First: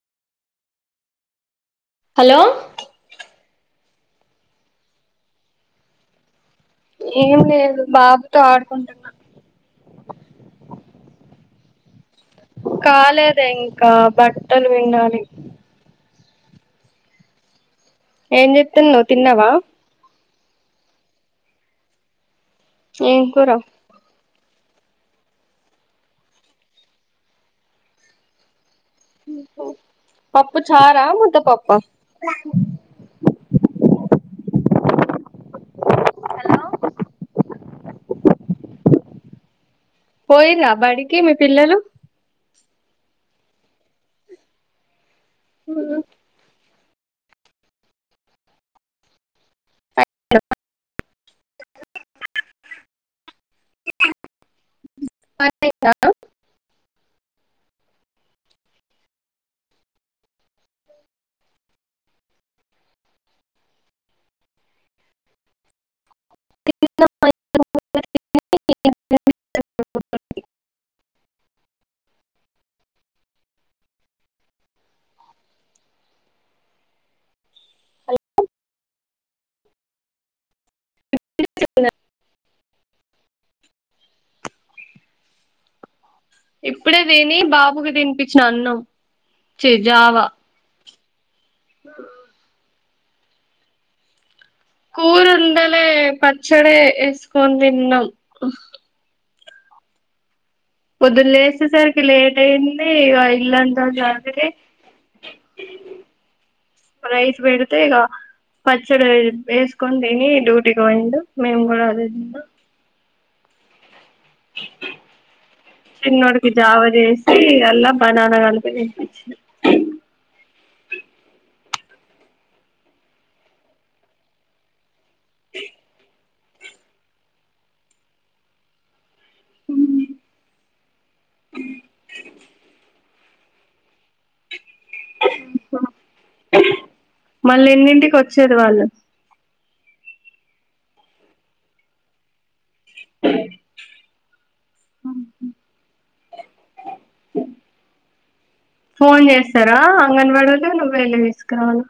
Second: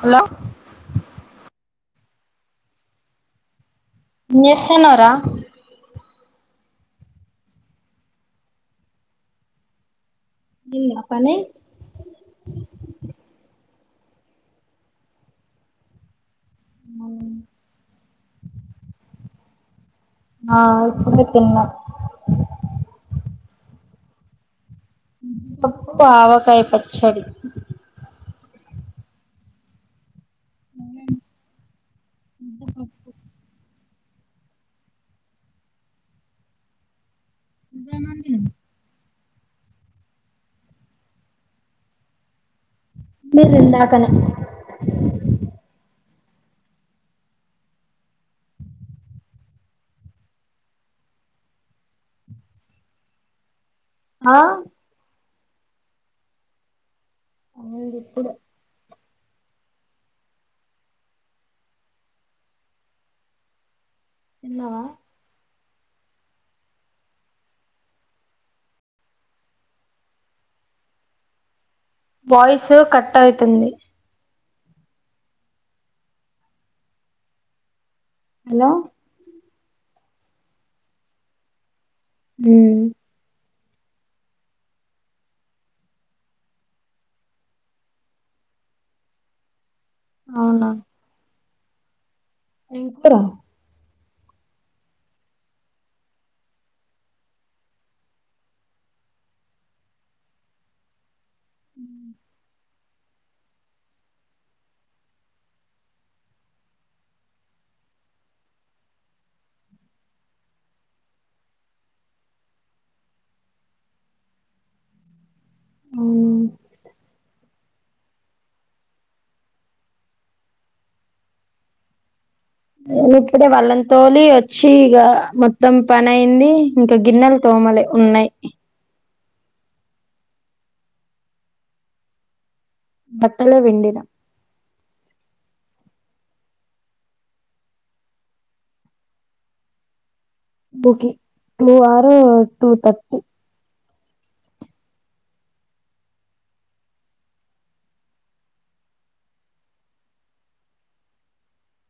hello hello ఏంచేస్తాన్నవ్ రా ఏం లేదు బాబుతో ఆడుకుంటున్నా అయిందా పని కాలేదే బట్టలు పిండాలి [unintelligible] ఏం చేస్తన్నావ్ తిన్నావ ఆ ఇప్పుడే తిన్న ఎం కూర పప్పు ఆవకాయ్ పచ్చడి పాప చార ముద్ద పప్ప [unintelligible] పోయిర్ర బడికి మీ పిల్లలు మీలింద [unintelligible] ఉ ఆ పయిత [inaudible] ఇప్పుడు అ తిన్నవా వాయిసు కట్ అయితుంది హలో హు ఇప్పుడే తిని బాబుకి తిని పిచ్చిన అన్నం జావ ఆ ఎప్పుడు కూర వండలె పచ్చడి వేసుకోని తిన్నాం పొద్దున లేచి సరికి లేట్ అయింది ఆ ఇల్లంతా జాకెట్టు రైస్ పెడితే ఇగ పచ్చడి వేసుకొని తిని డ్యూటీకి పోయిండు మేము కూడా అది ఆ చిన్నోడికి జావ చేసి అలా బనానాకలపి తినిపించిన నేను ఇప్పుడే వాళ్లను తోలి వచ్చి ఇక మొత్తం పని అయింది ఇంకా గిన్నెల తోమలే ఉన్నాయి ఉ ఆ హా బట్టలు పిండిన మళ్ళీ ఎన్నింటికి వచ్చిల్లు వాళ్ళు ఓక టూ ఆరు టూ తర్టీ ఆ హా ఫోన్ చేస్తారా అంగని వడోల్లు నువ్వే వెళ్లి తీసుకురావాల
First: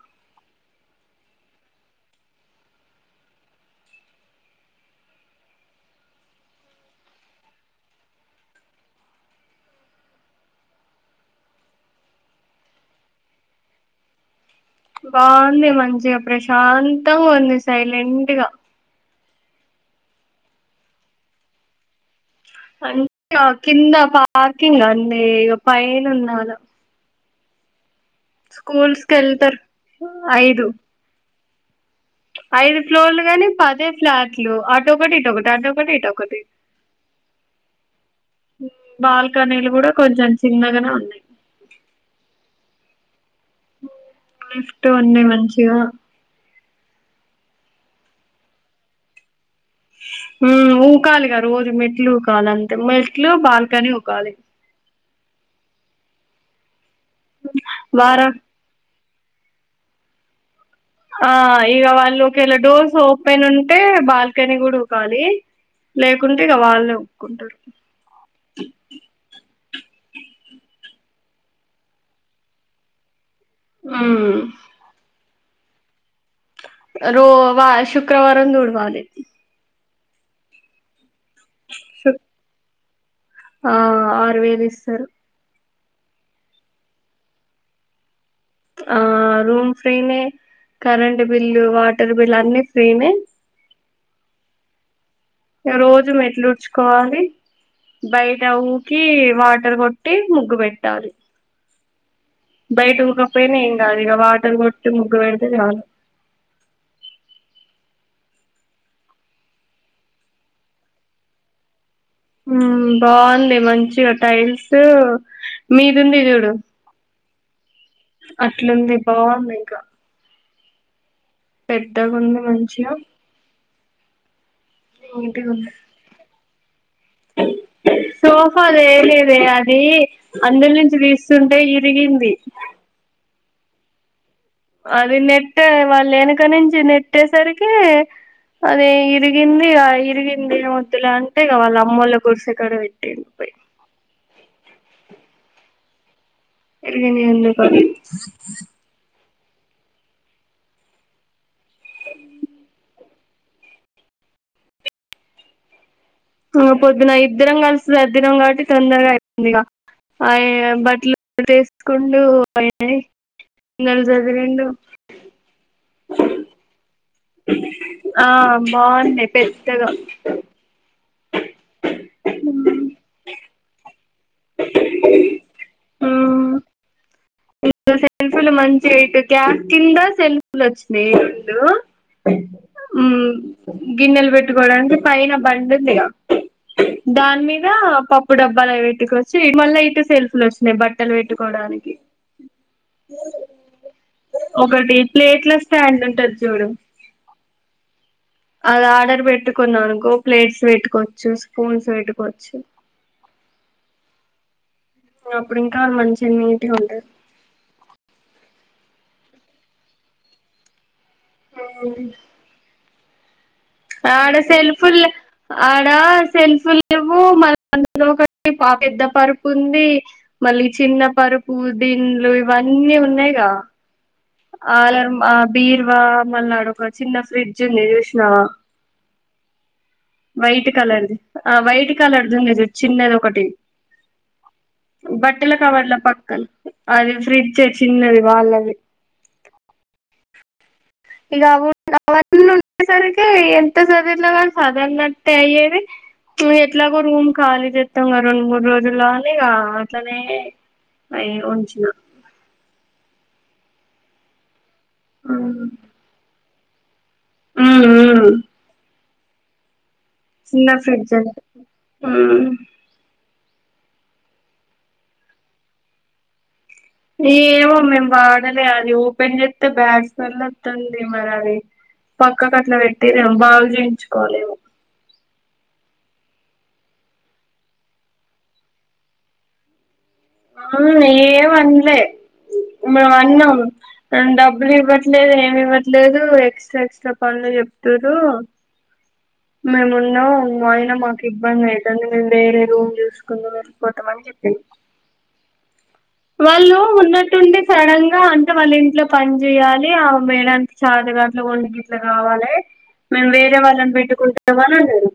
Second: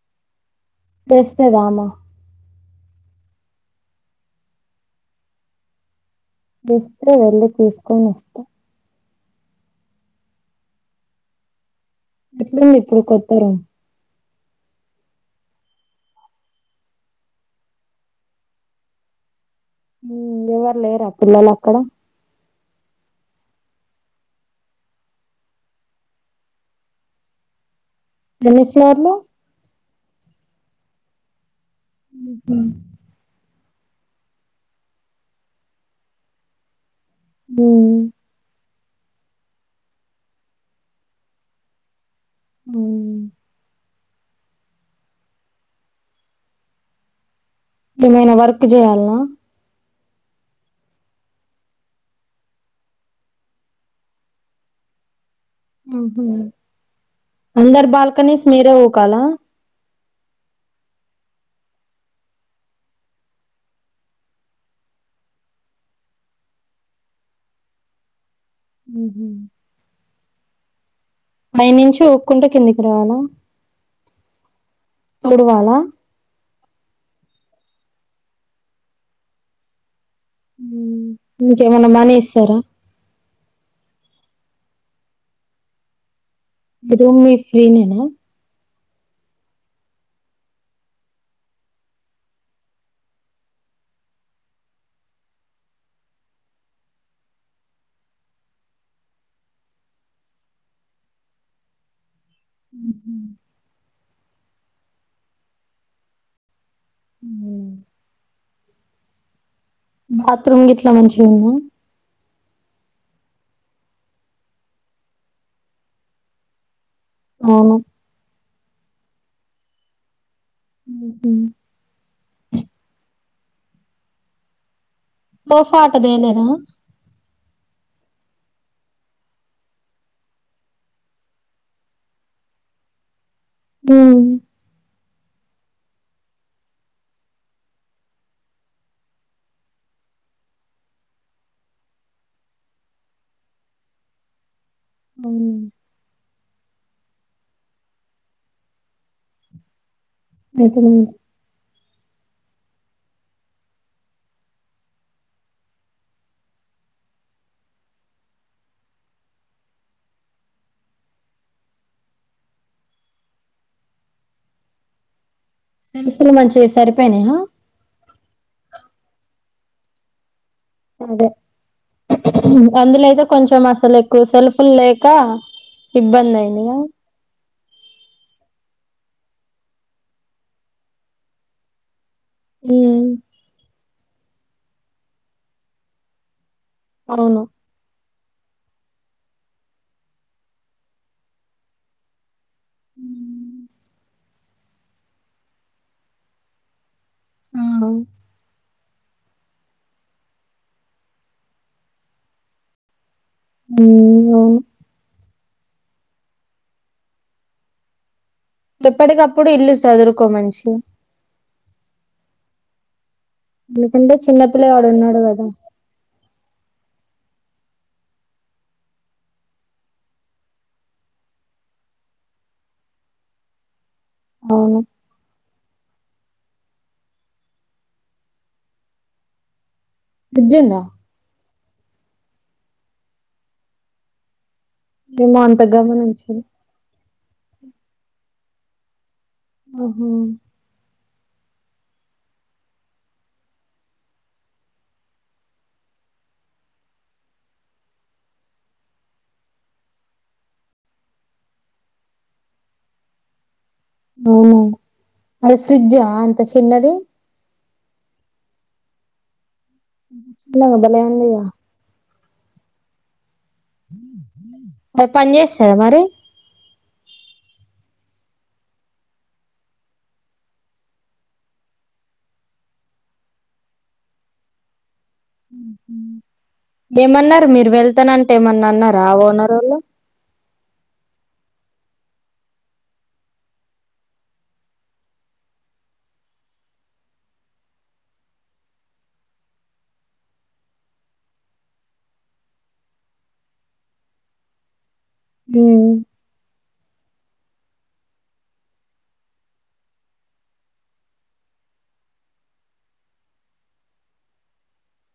తెస్తది ఆమె తెస్తే వెళ్లి తీసుకోని ఇస్తాం ఎట్ల ఉంది ఇప్పుడు కొత్త రూమ్ బాగుంది మంచిగా ప్రశాంతంగా ఉంది సైలెంట్ గా ఎవరు లేరా పిల్లలు అక్కడ అంటే కింద పార్కింగ్ అన్నీ ఇక పైన ఉన్నను ఎన్ని స్కూల్స్ ఫ్లోర్లు వెళ్తారు ఐదు ఐదు ఫ్లోర్లు గాని పది ఐదు ఫ్లాట్లు ఆటో కటి ఇట్ ఒకటి ఆటో కటి ఇట్ ఒకటి ఉ బాల్కనీలు కూడా కొంచెం చిన్నగానే ఉన్నాయి ఉ లిఫ్ట్ ఉంది మంచిగా ఏమైనా వర్క్ చేయాల ఉ ఊకాలేగా రోజు మెట్లు ఊకాలే అంతే మెట్లు బాల్కనీ ఉకాలే అందరు వారం బాల్కనీస్ మీరే ఉకాలా ఆ ఇక వాళ్ళు ఒకేలా డోర్స్ ఓపెన్ ఉంటే బాల్కనీ కూడా ఉకాలి లేకుంటే ఇక వాళ్ళనే ఒప్పుకుంటారు ఉ హు పై నుంచి ఒప్పుకుడు కిందికి రావాలా ఆ ఉడువాల రో వా శుక్రవారం తుడవాలి మీకేమన్నా మాని ఇస్తారా ఆ ఆరు వేలు ఇస్తారు రూమ్ మీకు ఫ్రీ నా ఆ రూమ్ ఫ్రీ నే కరెంట్ బిల్లు, వాటర్ బిల్లు అన్ని ఫ్రీనే గ రోజు మెట్లు ఉడ్చుకోవాలి బయట ఊకి వాటర్ గొట్టి ముగ్గు బెట్టాలి బయట ఉకక్పోయినా ఏం గాదు ఇగ వాటర్ గొట్టి ముగ్గు బెడితే చాలు ఉమ్ బాత్రూమ్ గిట్ల మంచిగుంద ఉమ్ బావుంది మంచిగ టైల్స్ మీదుంది జూడు అవును అట్లుంది బావుందింక ఉ పెద్దగుంది మంచిగ నీట్గా ఉంది సోఫాట దేలేదా సోఫా దేలేదే అదీ అందుల్నుంచి తీస్తుంటే ఇరిగింది ఉమ్ అది నెట్టే వాళ్ళేనక నుంచి నెట్టేసరికి అదీ ఇరిగిందిగా ఇరిగిందేమొద్దులే అంటే ఇగ వాళ్ళ అమ్మోల్ల గుడిసె కాడ బెట్టిండు అవున ఇరిగింది ఎందుకని అయితే మాయ్ ఆ పొద్దున ఇద్దరం గల్సి సర్దినం గాబట్టి తొందరగయిపోయిందిగ అయన బట్టలుంటే ఏసుకుండూ [unintelligible] న్నెల్ సదిరిండు సెల్ఫ్ లు మంచిగెస్ ఆ బావుంది పెద్దగా అందులయితే కొంచెం అసలెక్ కు సెల్పుళ్ళేకా ఇబ్బందయిందిగా ఇటు సెల్ఫులు మంచిగ ఇటు గ్యాస్ కింద సెల్ఫులోచ్చినయి రెండు ఉమ్ గిన్నెల్ బెట్టుకోవడానికి పైన బండుందిగ దాని అవును మీద పప్ ప్పు డబ్బాలయి బెట్టుకొవచ్చు ఇ మళ్ళ ఇటు సెల్ఫ్ లొచ్చినయి బట్టలు పెట్టుకోవడానికి ఉమ్ ఒకటి ప్లేట్ల స్టాండ్ ఉంటది జూడు ఆ అది ఆర్డర్ బెట్టుకున్నవనుకో ప్లేట్స్ బెట్టుకోవచ్చు స్పూన్స్ బెట్టుకోవచ్చు ఉమ్ అవును అప్పుడింకా మంచిగ నీటుగ ఉంటది ఎప్పటికప్పుడు ఇల్లు సదురుకోమంచిగ ఆ ఎందుకంటే ఆడ చిన్నపిల్లగాడు సెల్ఫుల్లే ఉన్నాడు కదా ఆడ సెల్ఫులు లేవు మ ఒకటి పా పెద్ద పరుపు ఉంది మళ్ళీ చిన్న పరుపు దిండ్లు ఇవన్నీ ఉన్ న్నయిగా అవును ఆలర్ ఆ బీర్వా మల్లాడొక చిన్న ఫ్రిడ్జ్ ఉంది జూసినవా ఫ్రిడ్జ్ వైట్ ఉందా కలర్ది ఆ వైట్ కలర్ది ఉంది జూడు చిన్నదొకటి ఏమో బట్టల అంత కవర్ల పక్కన గమనించలే అది ఫ్రిడ్జ చిన్నది వాళ్ళది ఆహా [inaudible] ఎట్లాగో రూమ్ ఖాళీ చేస్తాం గ రెండు మూడు రోజుల్లో అనిగా అట్లానే [unintelligible] ఉంచిన ఉమ్ అది ఫ్రిడ్జా అంత చిన్నది హు చిన్న చిన్నగా భలే ఫ్రిడ్జ్ ఉందిగా ఆ అది పని చేస్తాద మరి ఏమో మేము వాడలే అది ఓపెన్ చెస్తే బ్యాట్స్మెన్ వతుంది మరి అది పక్కకు అట్లా పెట్టి మేము బాగు చేయించుకోవాలేమో ఏమన్నారు మీరు వెళ్తానంటే ఏమన్నా అన్నార ఆ ఓనరోల్లు ఆ ఏమన్లే మేము అన్నాం డబ్బులు ఇవ్వట్లేదు ఏమి ఇవ్వట్లేదు ఎక్స్ట్రా ఎక్స్ట్రా పనులు చెప్త్తూరు మేమున్నా అయినా మాకు ఇబ్బంది అయితంది మేము వేరే రూమ్ చూసుకుంద మని వెళ్ళిపోతామ అని చెప్పింది ఉ వాళ్ళు ఉన్నట్టుండి సడన్ గా అంత వాళ్ళ ఇంట్లో పని చేయాలి ఆ మేడనికి [unintelligible] దాంట్లో [unintelligible] ఇట్లా కావాలి మేము వేరే వాళ్ళని పెట్టుకుంటామ అని అన్నారు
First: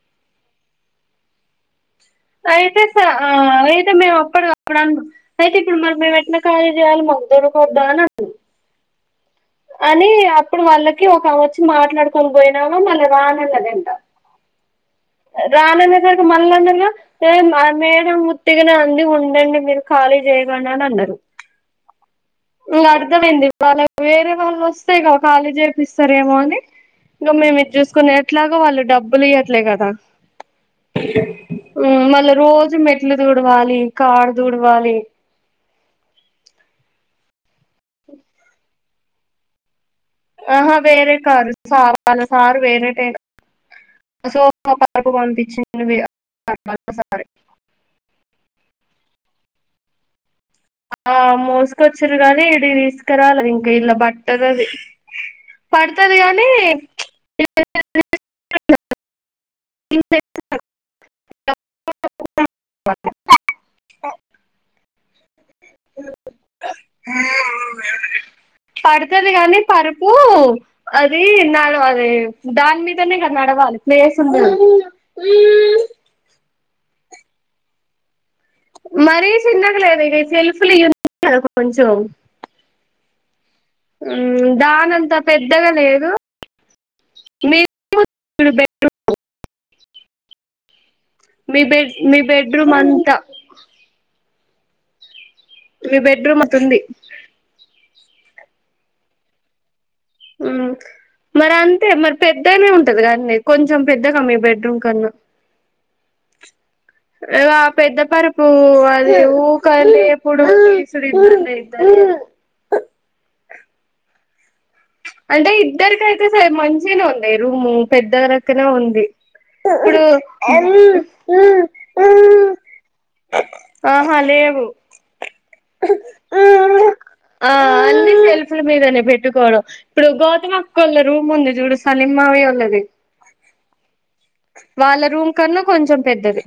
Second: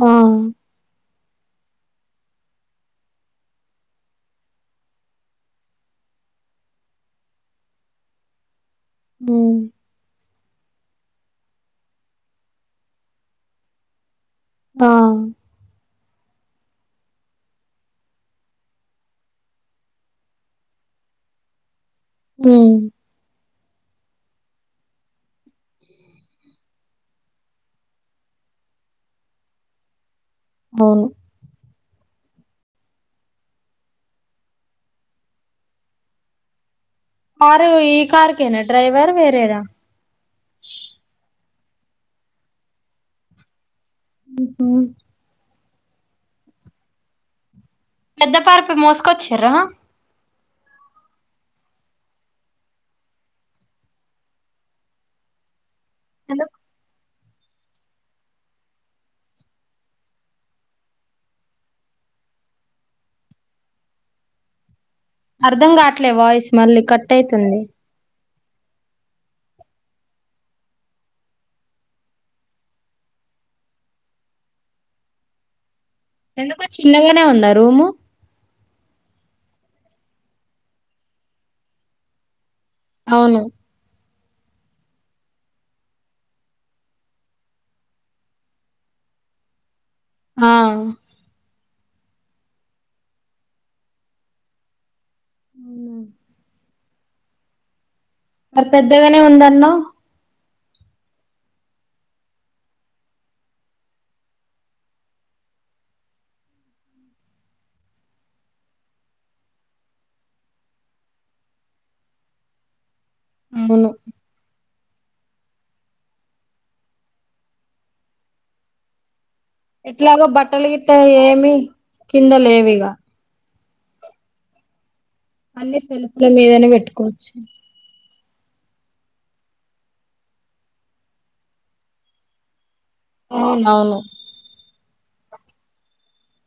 ఆ అయితే [unintelligible] అయితే మేము అప్పుడు అడు అయితే ఇప్పుడు మరి మేము ఎట్నా ఖాళీ చేయాలి [unintelligible] బ అని అప్పుడు వాళ్ళకి ఒక వచ్చి మాట్లాడుకొని పోయినాము మళ్ళా రానన్నదంట ఆ [unintelligible] మళ్ళన్నగా ఆ మేడమ్ ఉత్తిగనే అంది ఉండండి మీరు ఖాళీ చేయ [unintelligible] అన్నారు హ్మ్ అర్థమైంది వాళ్ళ వేరే వాళ్ళు వస్తే ఇగ కాలి చేపిస్తారేమో అని ఇంకా మేము ఇది చూసుకునే ఎట్లాగో వాళ్ళు డబ్బులు ఇయట్లే కదా అవును మల్ల రో జు మెట్లు తుడవాలి కారు దుడవాలి కారు ఈ కార్కేన డ్రైవర్ వేరే [unintelligible] ఆహా వేరే కారు సారు వాళ్ళ సారు వేరే హ్మ్ అసోకు పంపించింది ఇగ [unintelligible] పెద్ద [unintelligible] మోసుకొచ్చార ఆ మోసుకొచ్చారు గానీ ఇడికి తీసుకురాల ఇంకా ఇలా బట్టద అది పడతది గానీ ఎందుకు [inaudible] అర్ధం కావట్లే వాయిస్ మళ్ళీ కట్ అయితుంది పడుతది గాని పరుపు అదిన్నాడు అది దాని మీదనే కదా ప్లేస్ంది ఎందుకో చిన్నగానే ఉందా రూము మరి చిన్నగా లేదు [inaudible] కొంచం అవును దానంత పెద్దగా లేదు [inaudible] ఆ మీ బెడ్ మీ బెడ్రూమ్ అంతా మీ బెడ్రూమ్ అంత ఉంది మరి పెద్దగానే ఉందన్నవు ఆ మరి అంతే మరి పెద్దనే ఉంటది కాని కొంచెం పెద్దగా మీ బెడ్రూమ్ కన్నా పెద్ద పరుపు అది ఊకళ ఎప్పుడు తీసుంది [inaudible] అవును అంటే ఇద్దరిక అయితే సరే మంచిగానే ఉంది రూము పెద్దకనే ఉంది ఇప్పుడు ఎట్లాగో బట్టలు గిట్ట ఏమి కింద లేవిగా ఆహ లేవు అన్ని సెల్ఫ్ల మీదనే పెట్టుకోవచ్చు ఆ అన్ని సెల్ఫులుమిదనే చట్టుకోవడం ఇప్పుడు గౌతమీ అక్క వాళ్ళ రూమ్ ఉంది చూడు సలీమ్ [inaudible] మామయ్య వాళ్ళది అవును వాళ్ళ రూమ్ కన్నా కొంచెం పెద్దది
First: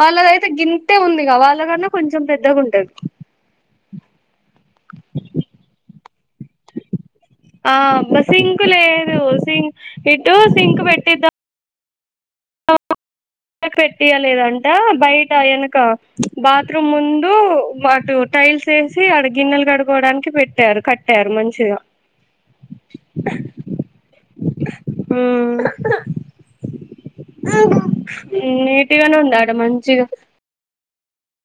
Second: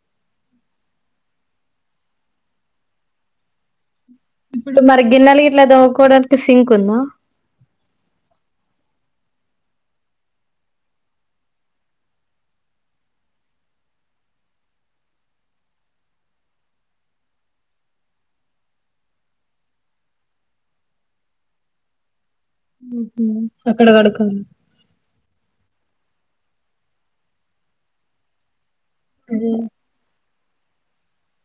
వాళ్ళదయితే గింటే ఉందిగా వాళ్ళకన్నా కొంచెం పెద్దగుంటది ఇప్పుడు మరి గిన్నలు గిట్ల తోముకోడానికి ఆ ఒక సింకులే సింగ్ ఇటు సింక్ పెట్టిదం పెట్టియలేదంట బయట వెనక బాత్రూమ్ ముందు అటుూ టైల్స్ వేసి ఆడ గిన్నెలు కడుకోవడానికి పెట్టారు కట్టారు మంచిగా అ అక్కడ [inaudible] నీటిగానే ఉంది ఆడ అదే మంచిగా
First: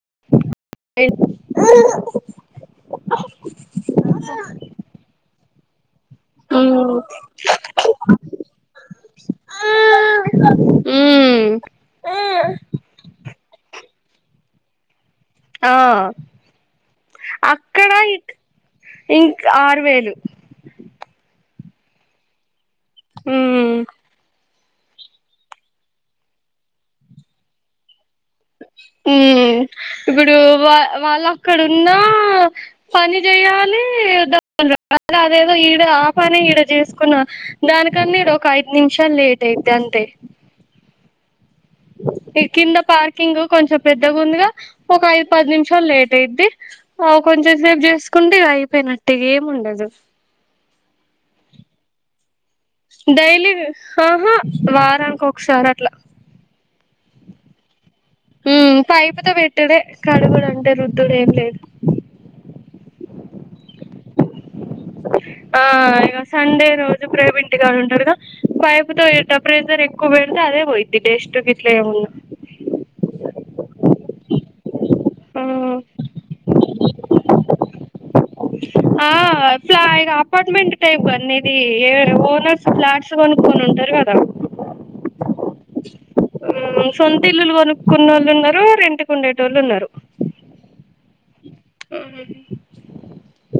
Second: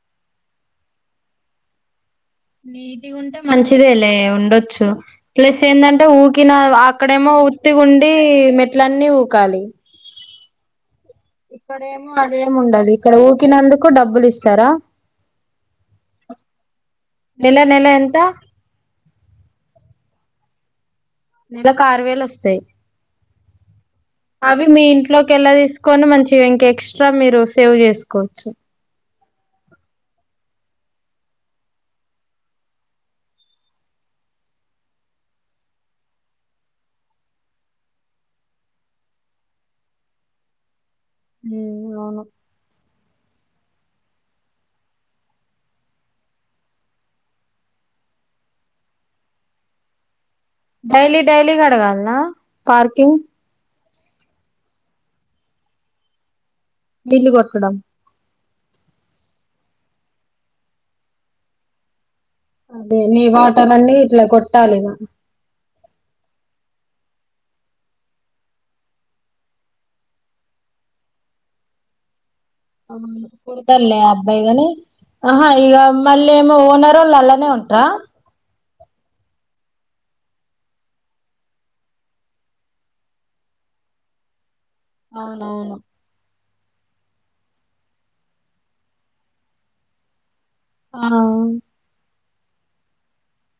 [inaudible] నీట్గా ఉంటే మంచిదే లే ఉండొచ్చు ప్లస్ ఏందంటే అంటే ఊకిన అక్కడేమో ఉట్టిగుండి మెట్లన్నీ ఊకాలి అ ఇక్కడేమో అదేమి ఉండదు ఇక్కడ ఊకినందుకు డబ్బులు ఇస్తారా ఆ నెల నెల అక్కడయి ఎంత ఇంకా ఆరు వేలు నెలకి ఆరు వేలు వస్తాయి ఉమ్ అవి మీ ఇంట్లోకి ఎలా తీసుకొని మంచి ఇంకా ఎక్స్ట్రా మీరు సేవ్ చేసుకోవచ్చు ఇప్పుడు వా వాళ్ళు అక్కడ ఉన్న పని చెయాలి అదేదో ఈడ ఆపనే ఈడ చేసుకున్నా దానికన్నా ఈడ ఒక ఐదు నిమిషాలు లేట్ అయిద్ది అంతే ఉమ్, అవును ఇ కింద పార్కింగ్ కొంచెం పెద్దగుందిగా ఒక ఐదు పది నిమిషాలు లేట్ అయిద్ది కొంచెం సేపు చేసుకుంటే అయిపేనట్టే ఏమి ఉండదు డైలీ డైలీ కడగాలనా పార్కింగ్ డైలీ ఆహా వారానికి ఒకసారి అట్లా నీళ్లు కొట్టడం ఊ పైపుతో పెట్టుడే కడుగుడు అంటే రుద్దుడు ఏం లేదు అదే నీ వాటర్ అన్ని ఇట్లా కొట్టాలి ఇగ ఆ ఇగ సండే రోజు ప్రేబ్ ఇంటి కాని ఉంటారుగా పైపు తో టెంపరేచర్ ఎక్కువ పెడితే అదే పోయిద్ది టేస్ట్ ఇట్లే వున్నా పుడతాడులేే అబ్బాయిగాని ఆహా ఇగ మళ్ళ ఏమో ఓనరోళ్ళు అలానే ఉంటరా ఆ ప్లా ఇగా అపార్ట్మెంట్ టైప్ అన్న ఇది ఏ ఓనర్స్ ఫ్లాట్స్ కొనుక్కని తర్వాత అవునవును ఉ సొంత ఇల్లులు కొనుక్కునే వోళ్ళు ఉన్నారు రెంట్ కుండే టోల్లు ఉన్నారు ఆ ఉ